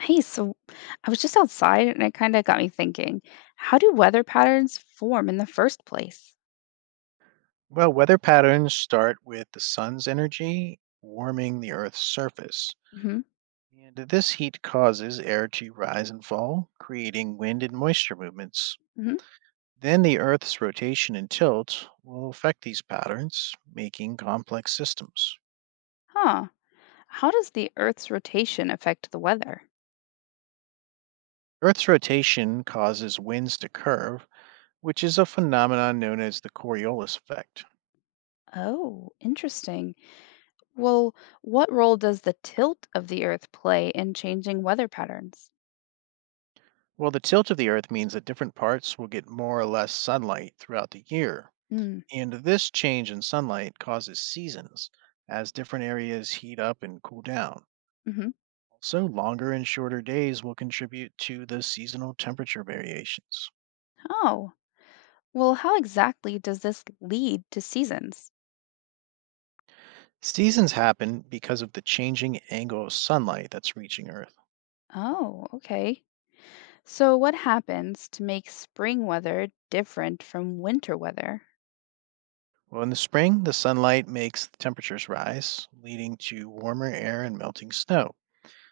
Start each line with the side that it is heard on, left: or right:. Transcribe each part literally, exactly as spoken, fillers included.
left: Hey, so I was just outside and it kind of got me thinking, how do weather patterns form in the first place?
right: Well, weather patterns start with the sun's energy warming the Earth's surface.
left: Hmm.
right: And this heat causes air to rise and fall, creating wind and moisture movements.
left: Hmm.
right: Then the Earth's rotation and tilt will affect these patterns, making complex systems.
left: Huh. How does the Earth's rotation affect the weather?
right: Earth's rotation causes winds to curve, which is a phenomenon known as the Coriolis effect.
left: Oh, interesting. Well, what role does the tilt of the Earth play in changing weather patterns?
right: Well, the tilt of the Earth means that different parts will get more or less sunlight throughout the year, and this change in sunlight causes seasons, as different areas heat up and cool down.
left: Mm-hmm.
right: Also, longer and shorter days will contribute to the seasonal temperature variations.
left: Oh, well, how exactly does this lead to seasons?
right: Seasons happen because of the changing angle of sunlight that's reaching Earth.
left: Oh, okay. So what happens to make spring weather different from winter weather?
right: Well, in the spring, the sunlight makes the temperatures rise, leading to warmer air and melting snow.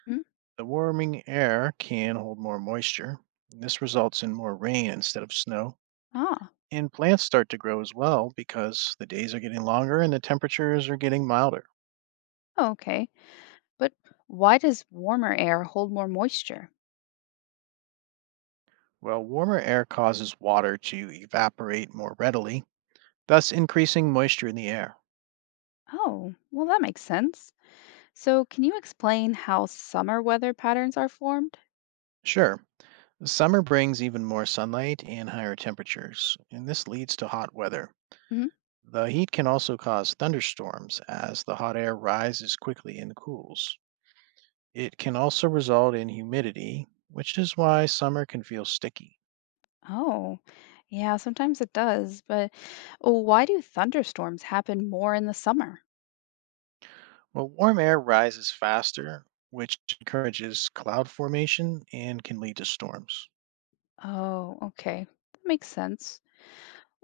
left: Hmm?
right: The warming air can hold more moisture, and this results in more rain instead of snow,
left: Ah.
right: and plants start to grow as well because the days are getting longer and the temperatures are getting milder.
left: Oh, okay. But why does warmer air hold more moisture?
right: Well, warmer air causes water to evaporate more readily, thus increasing moisture in the air.
left: Oh, well, that makes sense. So, can you explain how summer weather patterns are formed?
right: Sure, summer brings even more sunlight and higher temperatures, and this leads to hot weather.
left: Hmm.
right: The heat can also cause thunderstorms as the hot air rises quickly and cools. It can also result in humidity, which is why summer can feel sticky.
left: Oh, yeah, sometimes it does. But oh, why do thunderstorms happen more in the summer?
right: Well, warm air rises faster, which encourages cloud formation and can lead to storms.
left: Oh, okay. That makes sense.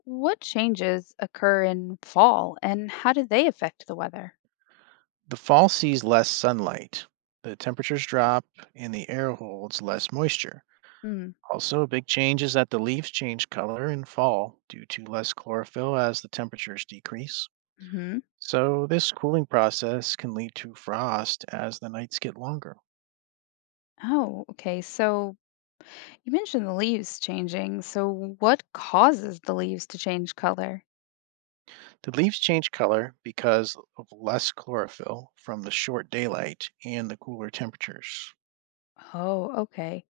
left: What changes occur in fall and how do they affect the weather?
right: The fall sees less sunlight. The temperatures drop and the air holds less moisture. Also, a big change is that the leaves change color in fall due to less chlorophyll as the temperatures decrease.
left: Mm-hmm.
right: So, this cooling process can lead to frost as the nights get longer.
left: Oh, okay. So, you mentioned the leaves changing. So, what causes the leaves to change color?
right: The leaves change color because of less chlorophyll from the short daylight and the cooler temperatures.
left: Oh, okay.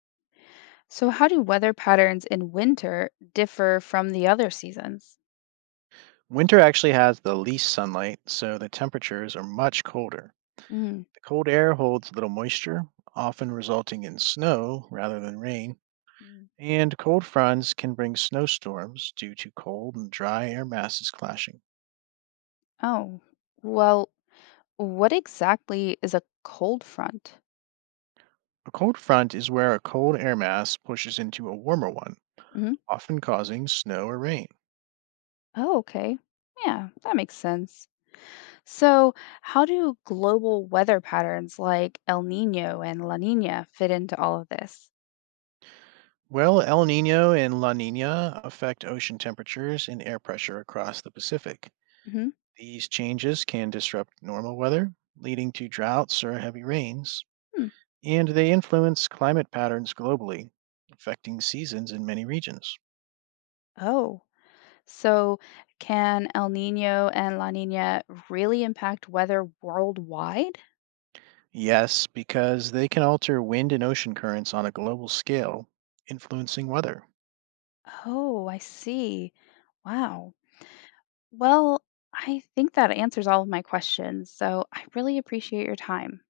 left: So, how do weather patterns in winter differ from the other seasons?
right: Winter actually has the least sunlight, so the temperatures are much colder.
left: Mm.
right: The cold air holds little moisture, often resulting in snow rather than rain,
left: Mm.
right: and cold fronts can bring snowstorms due to cold and dry air masses clashing.
left: Oh, well, what exactly is a cold front?
right: A cold front is where a cold air mass pushes into a warmer one,
left: Hmm.
right: often causing snow or rain.
left: Oh, okay. Yeah, that makes sense. So, how do global weather patterns like El Nino and La Nina fit into all of this?
right: Well, El Nino and La Nina affect ocean temperatures and air pressure across the Pacific.
left: Hmm.
right: These changes can disrupt normal weather, leading to droughts or heavy rains,
left: Hmm.
right: and they influence climate patterns globally, affecting seasons in many regions.
left: Oh. So, can El Nino and La Nina really impact weather worldwide?
right: Yes, because they can alter wind and ocean currents on a global scale, influencing weather.
left: Oh, I see. Wow. Well, I think that answers all of my questions. So, I really appreciate your time.